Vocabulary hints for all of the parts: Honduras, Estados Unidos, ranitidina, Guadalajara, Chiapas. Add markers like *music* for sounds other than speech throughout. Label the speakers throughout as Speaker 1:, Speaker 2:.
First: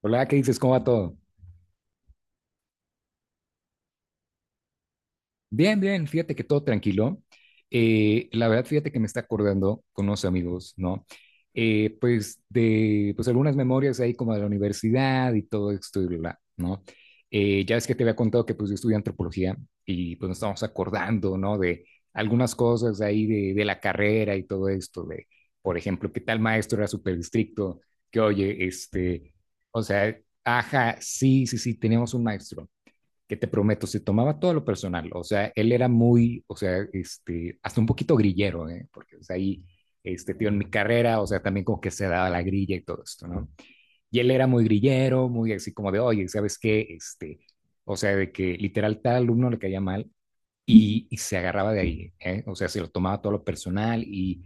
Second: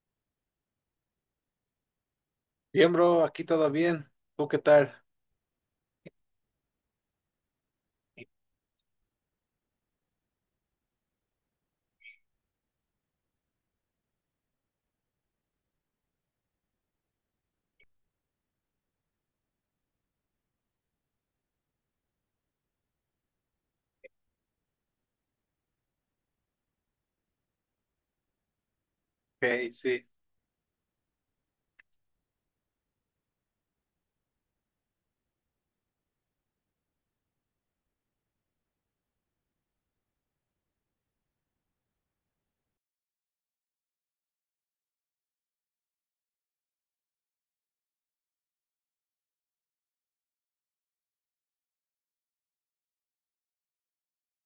Speaker 1: Hola, ¿qué dices? ¿Cómo va todo?
Speaker 2: Bien, bro, aquí todo bien. ¿Tú qué tal?
Speaker 1: Bien, bien, fíjate que todo tranquilo. La verdad, fíjate que me está acordando con unos amigos, ¿no? Pues algunas memorias ahí como de la universidad y todo esto y bla, bla, ¿no? Ya es que te había contado que pues yo estudié antropología, y pues nos estamos acordando, ¿no? De algunas cosas ahí de la carrera y todo esto, de, por ejemplo, que tal maestro era súper estricto, que oye,
Speaker 2: Ok,
Speaker 1: o
Speaker 2: sí.
Speaker 1: sea, ajá, sí, sí, sí, teníamos un maestro que, te prometo, se tomaba todo lo personal. O sea, él era muy, o sea, hasta un poquito grillero, ¿eh? Porque o sea, ahí, tío, en mi carrera, o sea, también como que se daba la grilla y todo esto, ¿no? Y él era muy grillero, muy así como de, oye, ¿sabes qué? O sea, de que literal tal alumno le caía mal y se agarraba de ahí, ¿eh? O sea, se lo tomaba todo lo personal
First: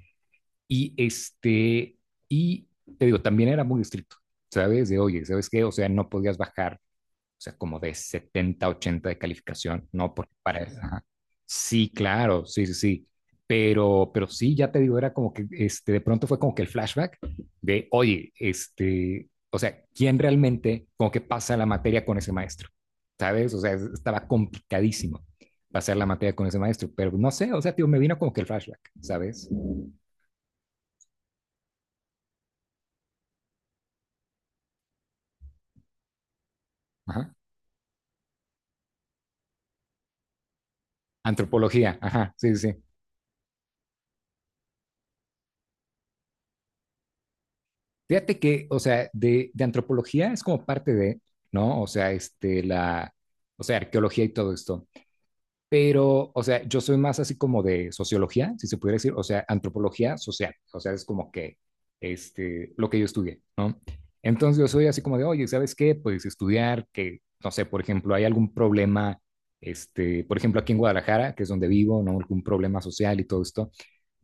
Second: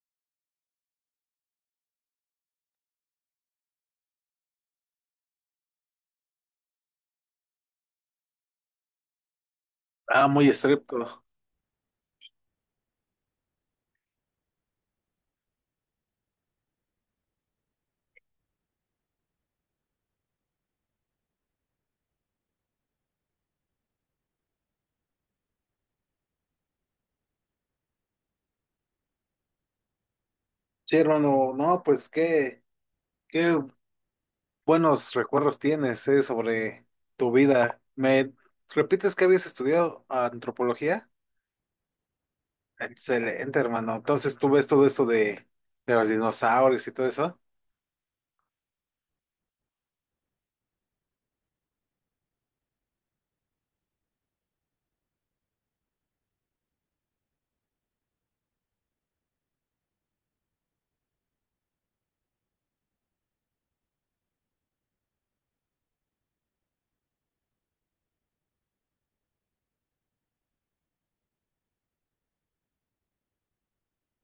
Speaker 1: y este, y te digo, también era muy estricto, ¿sabes? De, oye, ¿sabes qué? O sea, no podías bajar, o sea, como de 70, 80 de calificación, ¿no?
Speaker 2: Ah,
Speaker 1: Porque
Speaker 2: muy
Speaker 1: para... Ajá.
Speaker 2: estricto.
Speaker 1: Sí, claro, sí, sí, sí. Pero sí, ya te digo, era como que, de pronto fue como que el flashback de, oye, o sea, ¿quién realmente, como que pasa la materia con ese maestro? ¿Sabes? O sea, estaba complicadísimo pasar la materia con ese maestro, pero no sé, o sea, tío, me vino como que el flashback, ¿sabes?
Speaker 2: Sí, hermano, no, pues qué buenos recuerdos tienes, sobre tu
Speaker 1: Ajá.
Speaker 2: vida. ¿Me repites que habías estudiado antropología?
Speaker 1: Antropología, ajá, sí, sí, sí.
Speaker 2: Excelente, hermano. Entonces tú ves todo esto de los dinosaurios y todo eso.
Speaker 1: Fíjate que, o sea, de antropología es como parte de, ¿no? O sea, la, o sea, arqueología y todo esto. Pero, o sea, yo soy más así como de sociología, si se pudiera decir, o sea, antropología social. O sea, es como que, lo que yo estudié, ¿no? Entonces yo soy así como de, oye, ¿sabes qué? Pues estudiar que, no sé, por ejemplo, hay algún problema, por ejemplo, aquí en Guadalajara, que es donde vivo, ¿no? Algún problema social y todo esto,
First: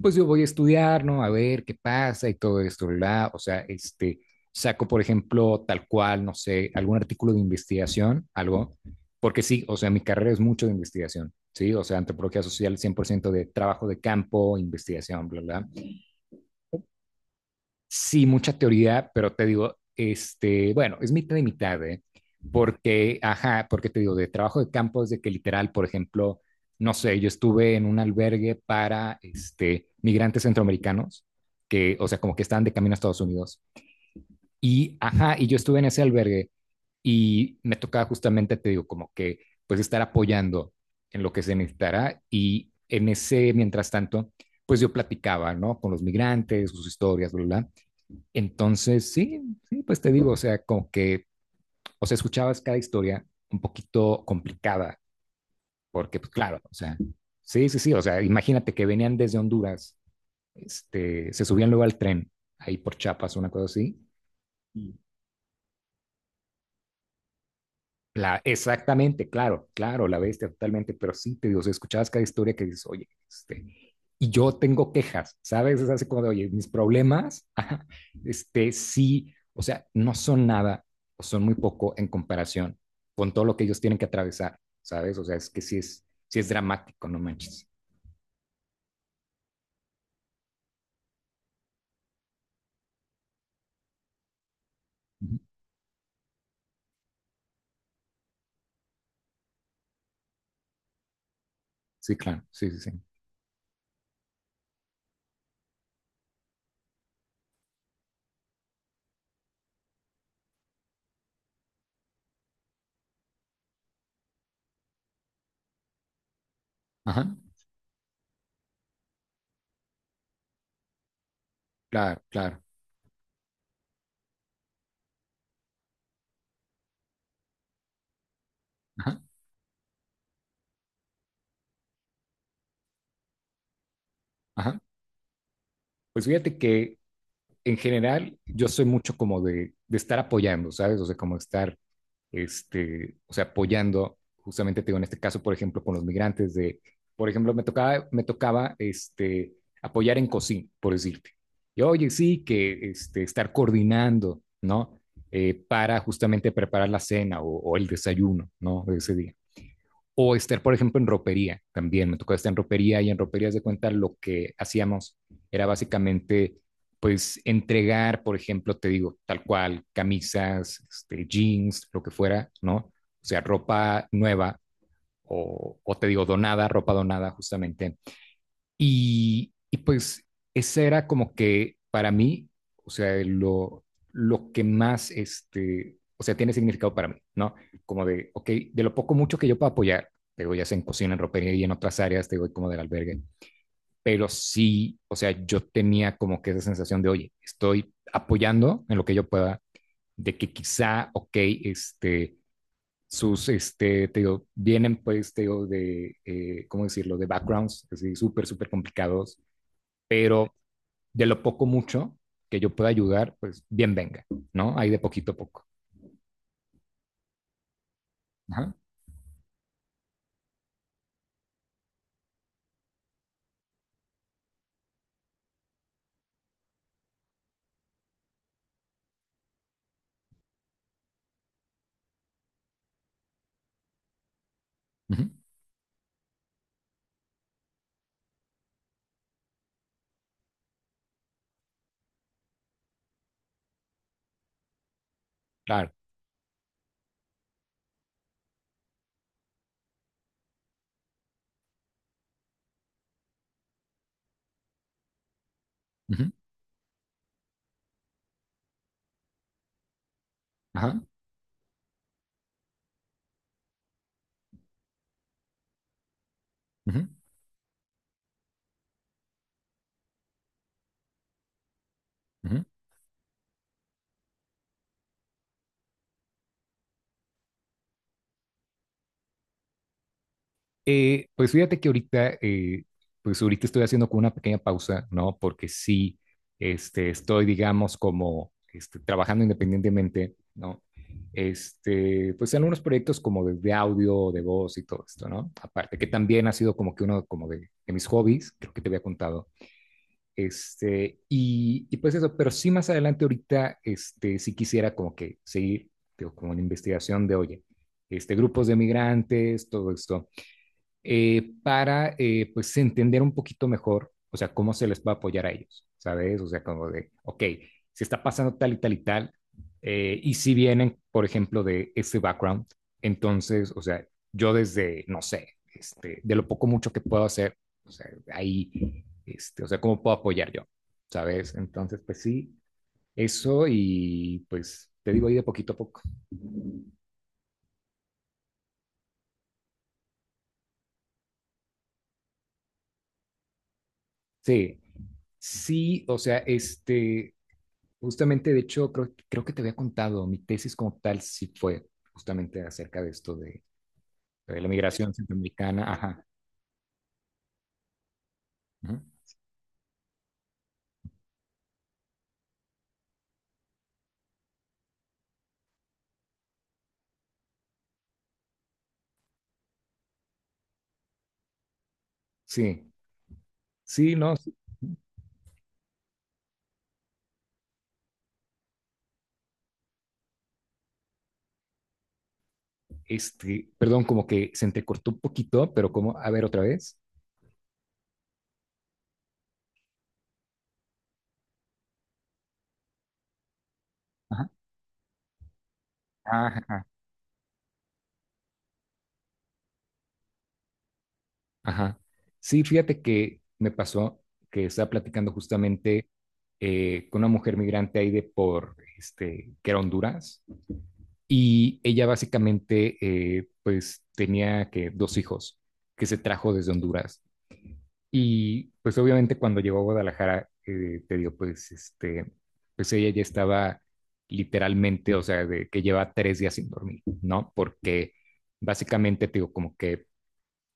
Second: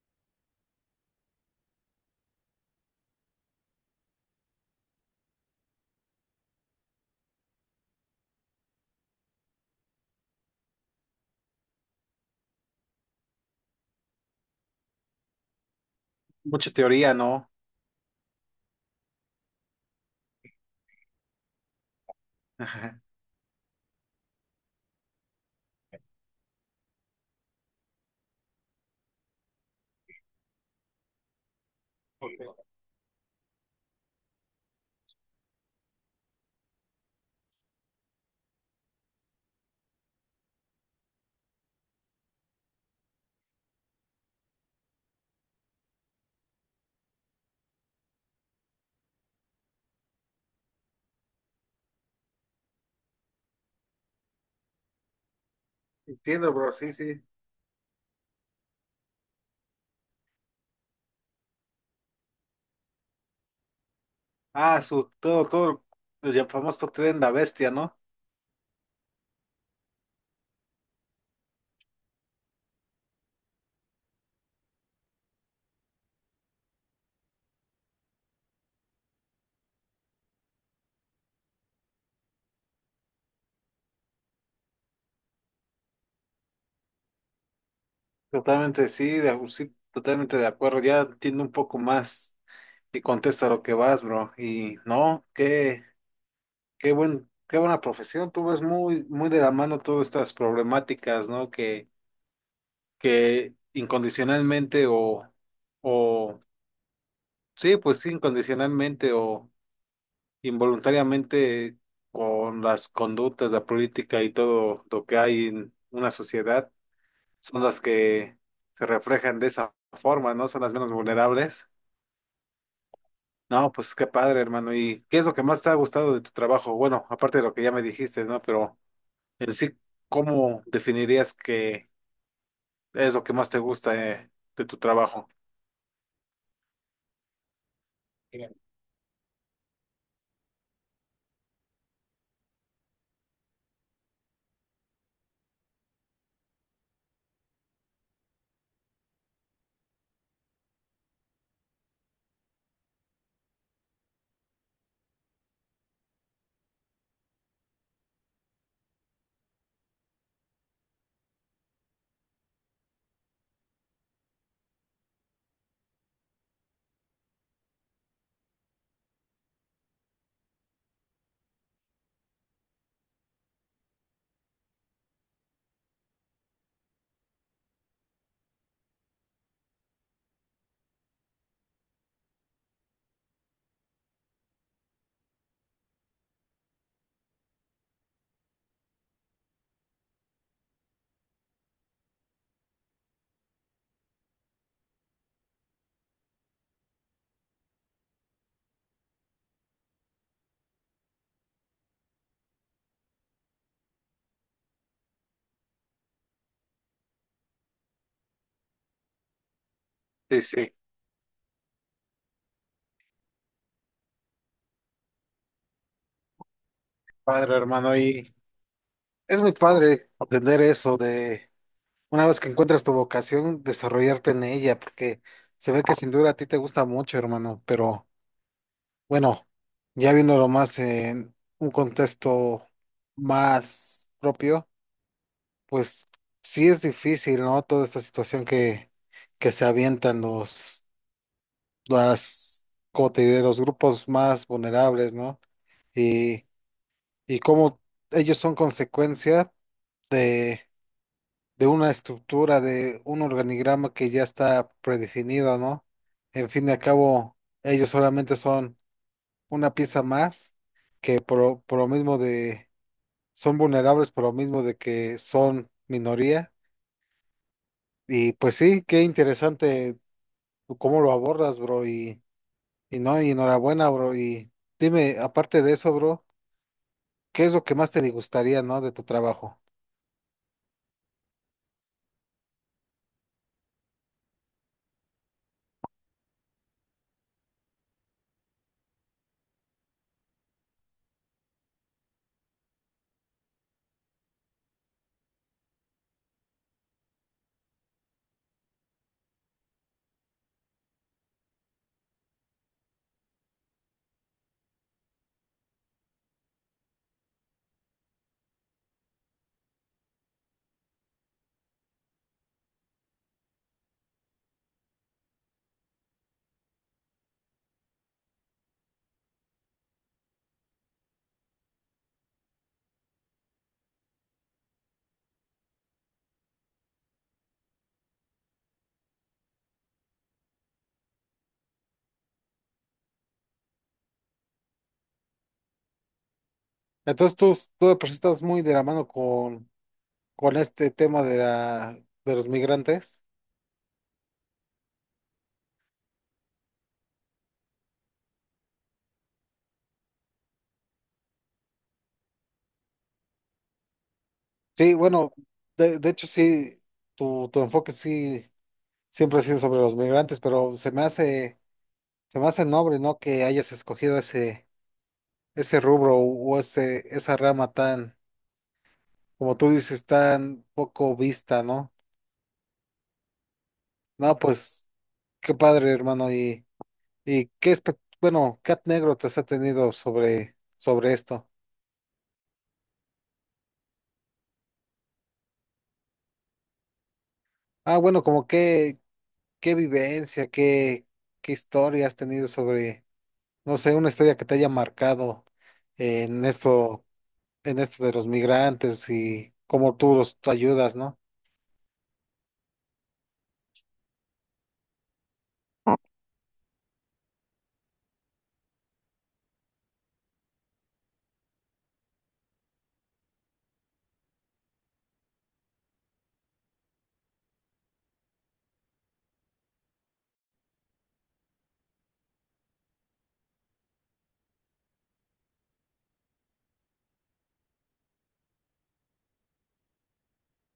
Speaker 1: pues yo voy a estudiar, ¿no? A ver qué pasa y todo esto, ¿verdad? O sea, saco, por ejemplo, tal cual, no sé, algún artículo de investigación, algo, porque sí, o sea, mi carrera es mucho de investigación, ¿sí? O sea, antropología social, 100% de trabajo de campo, investigación, bla, bla.
Speaker 2: Mucha teoría, ¿no?
Speaker 1: Sí, mucha teoría, pero te digo, bueno, es mitad y mitad, ¿eh?
Speaker 2: *laughs* Ajá.
Speaker 1: Porque, ajá, porque te digo, de trabajo de campo es de que literal, por ejemplo, no sé, yo estuve en un albergue para migrantes centroamericanos, que, o sea, como que
Speaker 2: Ok.
Speaker 1: estaban de camino a Estados Unidos. Y, ajá, y yo estuve en ese albergue y me tocaba justamente, te digo, como que, pues estar apoyando en lo que se necesitara. Y en ese, mientras tanto, pues yo platicaba, ¿no? Con los migrantes, sus historias, bla, bla, bla. Entonces, sí, sí, pues te digo, o sea, como que, o sea, escuchabas cada historia un poquito complicada, porque, pues
Speaker 2: Entiendo,
Speaker 1: claro,
Speaker 2: bro,
Speaker 1: o
Speaker 2: sí,
Speaker 1: sea,
Speaker 2: sí.
Speaker 1: sí, sí, sí, o sea, imagínate que venían desde Honduras, se subían luego al tren, ahí por Chiapas, una cosa así.
Speaker 2: Ah, todo, el famoso tren de la bestia, ¿no?
Speaker 1: La, exactamente, claro, claro, la bestia totalmente, pero sí, te digo, si escuchabas cada historia que dices, oye, y yo tengo quejas, ¿sabes? Es así como de, oye, mis problemas, *laughs* ajá, sí, o sea, no son nada, o son muy poco en comparación con todo lo que ellos tienen que atravesar, ¿sabes? O sea, es que sí es dramático, no manches.
Speaker 2: Totalmente, sí, sí, totalmente de acuerdo. Ya entiendo un poco más y contesta lo que vas, bro. Y no,
Speaker 1: Ujú.
Speaker 2: qué qué buena profesión. Tú ves muy de la mano todas estas problemáticas, ¿no?
Speaker 1: Sí, claro, sí, sí, sí.
Speaker 2: Que incondicionalmente o, sí, pues sí, incondicionalmente o involuntariamente con las conductas, la política y todo lo que hay en una sociedad,
Speaker 1: Ajá,
Speaker 2: son las que se reflejan de esa forma, ¿no? Son las menos vulnerables.
Speaker 1: claro, claro,
Speaker 2: No, pues qué padre, hermano. ¿Y qué es lo que más te ha gustado de tu trabajo? Bueno, aparte de lo que ya me dijiste, ¿no? Pero
Speaker 1: ajá,
Speaker 2: en sí, ¿cómo definirías que es lo que más te gusta de tu
Speaker 1: ajá.
Speaker 2: trabajo?
Speaker 1: Pues fíjate que en general
Speaker 2: Bien.
Speaker 1: yo soy mucho como de estar apoyando, ¿sabes? O sea, como estar, o sea, apoyando justamente, te digo, en este caso, por ejemplo, con los migrantes de, por ejemplo, me tocaba, apoyar en cocina, por decirte. Y oye, sí, que estar coordinando, ¿no? Para justamente preparar la cena o el desayuno, ¿no? De ese día. O estar, por ejemplo, en ropería también. Me tocó estar en ropería y en roperías de cuenta lo que hacíamos era básicamente, pues, entregar, por ejemplo, te digo, tal cual, camisas, jeans, lo que fuera, ¿no? O sea, ropa nueva o te digo, donada, ropa donada justamente, y pues ese era como que para mí, o sea, lo que más, o sea, tiene significado para mí, ¿no? Como de, ok, de lo poco mucho que yo puedo apoyar, te digo, ya sea en cocina, en ropería y en otras áreas, te digo, como del albergue, pero sí, o sea, yo tenía como que esa sensación de, oye, estoy apoyando en lo que yo pueda, de que quizá, ok, este, te digo, vienen pues, te digo, de, ¿cómo decirlo?, de backgrounds, así, súper, súper complicados,
Speaker 2: Sí,
Speaker 1: pero
Speaker 2: sí.
Speaker 1: de lo poco mucho que yo pueda ayudar, pues bien venga, ¿no? Ahí de poquito a poco.
Speaker 2: Padre, hermano. Y
Speaker 1: Ajá,
Speaker 2: es muy padre entender eso de una vez que encuentras tu vocación, desarrollarte en ella, porque se ve que sin duda a ti te gusta mucho, hermano. Pero bueno, ya viéndolo más en un contexto más propio.
Speaker 1: ujú,
Speaker 2: Pues sí es difícil, ¿no? Toda esta situación que se avientan las, como te diré, los grupos más vulnerables, ¿no?
Speaker 1: claro.
Speaker 2: Y, y cómo ellos son consecuencia de, de una estructura, de un organigrama que ya está predefinido, ¿no?
Speaker 1: Ujú,
Speaker 2: En fin y al cabo, ellos solamente son una pieza más
Speaker 1: ajá,
Speaker 2: que por lo mismo de, son vulnerables por lo mismo de que son minoría.
Speaker 1: ujú,
Speaker 2: Y pues sí, qué interesante tú cómo lo abordas, bro,
Speaker 1: ujú.
Speaker 2: y no, y enhorabuena, bro, y dime, aparte de eso, bro, ¿qué es lo que más te gustaría, no, de tu trabajo?
Speaker 1: Pues fíjate que ahorita, pues ahorita estoy haciendo como una pequeña pausa, ¿no? Porque sí, estoy, digamos, como trabajando independientemente, ¿no? Pues en unos proyectos como de audio, de voz y todo esto, ¿no? Aparte, que también ha sido como que uno como de mis hobbies, creo que te había contado. Pues eso, pero sí más adelante ahorita, sí quisiera como que seguir, digo, como una investigación de, oye, grupos de migrantes, todo esto, para pues entender un poquito mejor, o sea, cómo se les va a apoyar a ellos, ¿sabes? O sea, como de, ok, si está pasando tal y tal y tal, y si vienen, por ejemplo, de ese background, entonces, o sea, yo desde, no sé, de lo poco mucho que puedo hacer, o sea, ahí, o sea, cómo puedo apoyar yo, ¿sabes? Entonces, pues sí, eso y pues te digo ahí de poquito a poco.
Speaker 2: Entonces tú de por sí estás muy de la mano con este tema de de los migrantes.
Speaker 1: Sí, sí, o sea, justamente, de hecho, creo que te había contado, mi tesis como tal sí fue justamente acerca de esto de la
Speaker 2: Sí,
Speaker 1: migración
Speaker 2: bueno,
Speaker 1: centroamericana.
Speaker 2: de
Speaker 1: Ajá.
Speaker 2: hecho sí, tu enfoque sí
Speaker 1: Ujú.
Speaker 2: siempre ha sido sobre los migrantes, pero se me hace noble, ¿no? Que hayas escogido ese rubro o esa rama tan, como tú dices, tan poco vista, ¿no?
Speaker 1: Sí, sí, no,
Speaker 2: No,
Speaker 1: sí,
Speaker 2: pues qué padre, hermano. Y qué bueno, Cat Negro te has tenido sobre, sobre esto.
Speaker 1: perdón, como que se entrecortó un poquito, pero como, a ver otra vez.
Speaker 2: Ah, bueno, como qué vivencia, qué, qué historia has tenido sobre, no sé, una historia que
Speaker 1: Ajá.
Speaker 2: te haya marcado en
Speaker 1: Ajá, ajá,
Speaker 2: esto, en esto de los migrantes y cómo tú los tú ayudas, ¿no?
Speaker 1: ajá. Sí, fíjate que me pasó que estaba platicando justamente, con una mujer migrante ahí de por, que era Honduras. Y ella básicamente, pues tenía que dos hijos que se trajo desde Honduras. Y pues obviamente cuando llegó a Guadalajara, te digo, pues pues ella ya estaba literalmente, o sea, de que lleva 3 días sin dormir, ¿no? Porque básicamente, te digo, como que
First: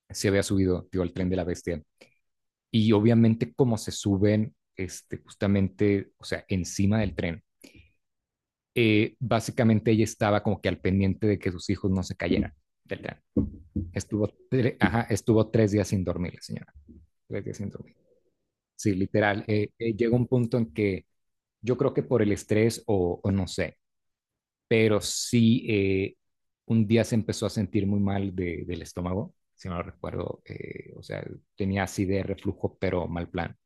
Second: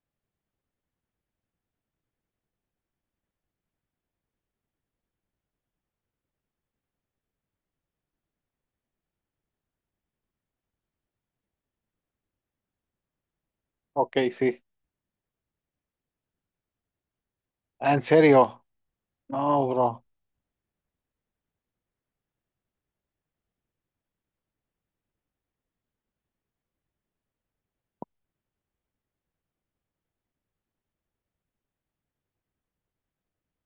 Speaker 1: se había subido, te digo, al tren de la bestia. Y obviamente como se suben, justamente, o sea, encima del tren, básicamente ella estaba como que al pendiente de que sus hijos no se cayeran del tren.
Speaker 2: Ok,
Speaker 1: Estuvo,
Speaker 2: sí.
Speaker 1: ajá, estuvo 3 días sin dormir la señora, 3 días sin
Speaker 2: Ah,
Speaker 1: dormir.
Speaker 2: en serio.
Speaker 1: Sí, literal,
Speaker 2: No, bro.
Speaker 1: llega un punto en que yo creo que por el estrés o no sé, pero sí, un día se empezó a sentir muy mal de, del estómago, si no lo recuerdo, o sea, tenía acidez, reflujo, pero mal plan.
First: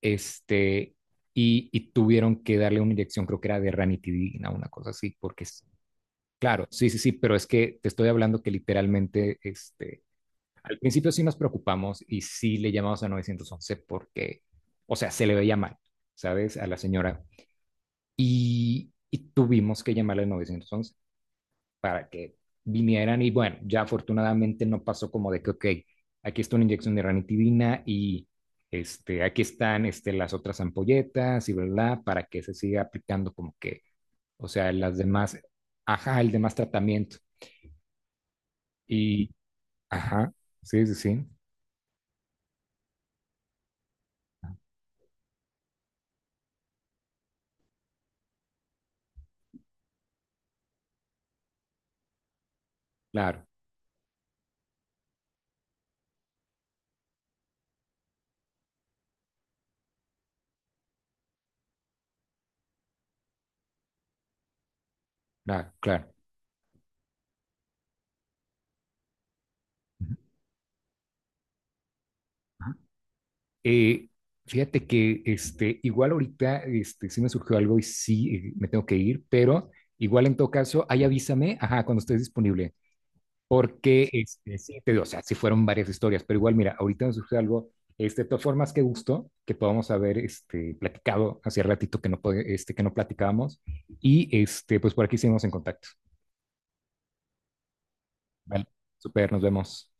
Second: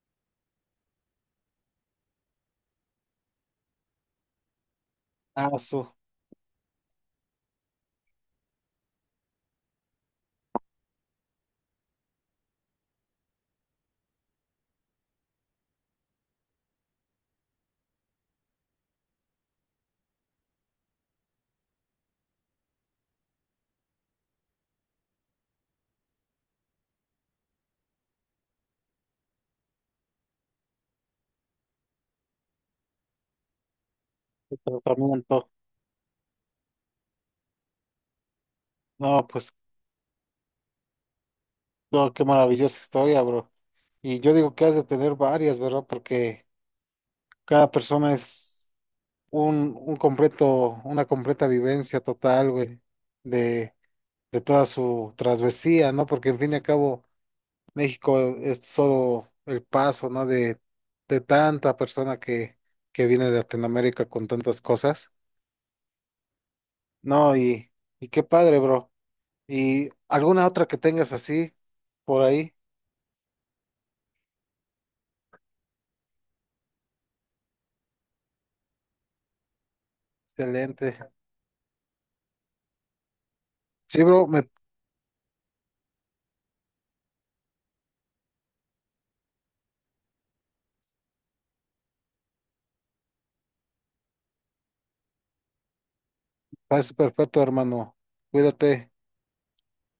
Speaker 1: Este, Tuvieron que darle una inyección, creo que era de ranitidina, una cosa así, porque,
Speaker 2: Ah,
Speaker 1: claro, sí, sí, sí, pero es que te estoy hablando que literalmente, al principio sí nos preocupamos y sí le llamamos a 911 porque, o sea, se le veía mal, ¿sabes? A la señora. Y tuvimos que llamarle al 911 para que vinieran y bueno, ya afortunadamente no pasó. Como de que, ok, aquí está una inyección de ranitidina y aquí están las otras ampolletas, y verdad, para que se siga aplicando como que, o
Speaker 2: su
Speaker 1: sea, las demás,
Speaker 2: tratamiento.
Speaker 1: ajá, el demás tratamiento.
Speaker 2: No,
Speaker 1: Y,
Speaker 2: pues.
Speaker 1: ajá, sí, sí, sí,
Speaker 2: No, qué maravillosa historia, bro. Y yo digo que has de tener varias, ¿verdad? Porque cada persona es un completo, una completa vivencia total, güey,
Speaker 1: claro,
Speaker 2: de, de toda su travesía, ¿no? Porque en fin y al cabo, México es solo el paso, ¿no? De tanta persona que viene de Latinoamérica con tantas cosas.
Speaker 1: claro, claro.
Speaker 2: No, y qué padre, bro. ¿Y alguna otra que tengas así por ahí?
Speaker 1: Eh, Fíjate que igual ahorita sí me surgió algo y sí, me tengo que ir, pero igual en todo caso,
Speaker 2: Excelente.
Speaker 1: ahí avísame, ajá, cuando estés disponible,
Speaker 2: Sí,
Speaker 1: porque
Speaker 2: bro, me
Speaker 1: sí, te digo, o sea, sí fueron varias historias, pero igual, mira, ahorita me surgió algo. De todas formas, qué gusto que podamos haber platicado hace ratito que no, que no platicábamos. Y pues por aquí seguimos en contacto.
Speaker 2: Parece perfecto, hermano.
Speaker 1: Vale,
Speaker 2: Cuídate.
Speaker 1: super, nos vemos.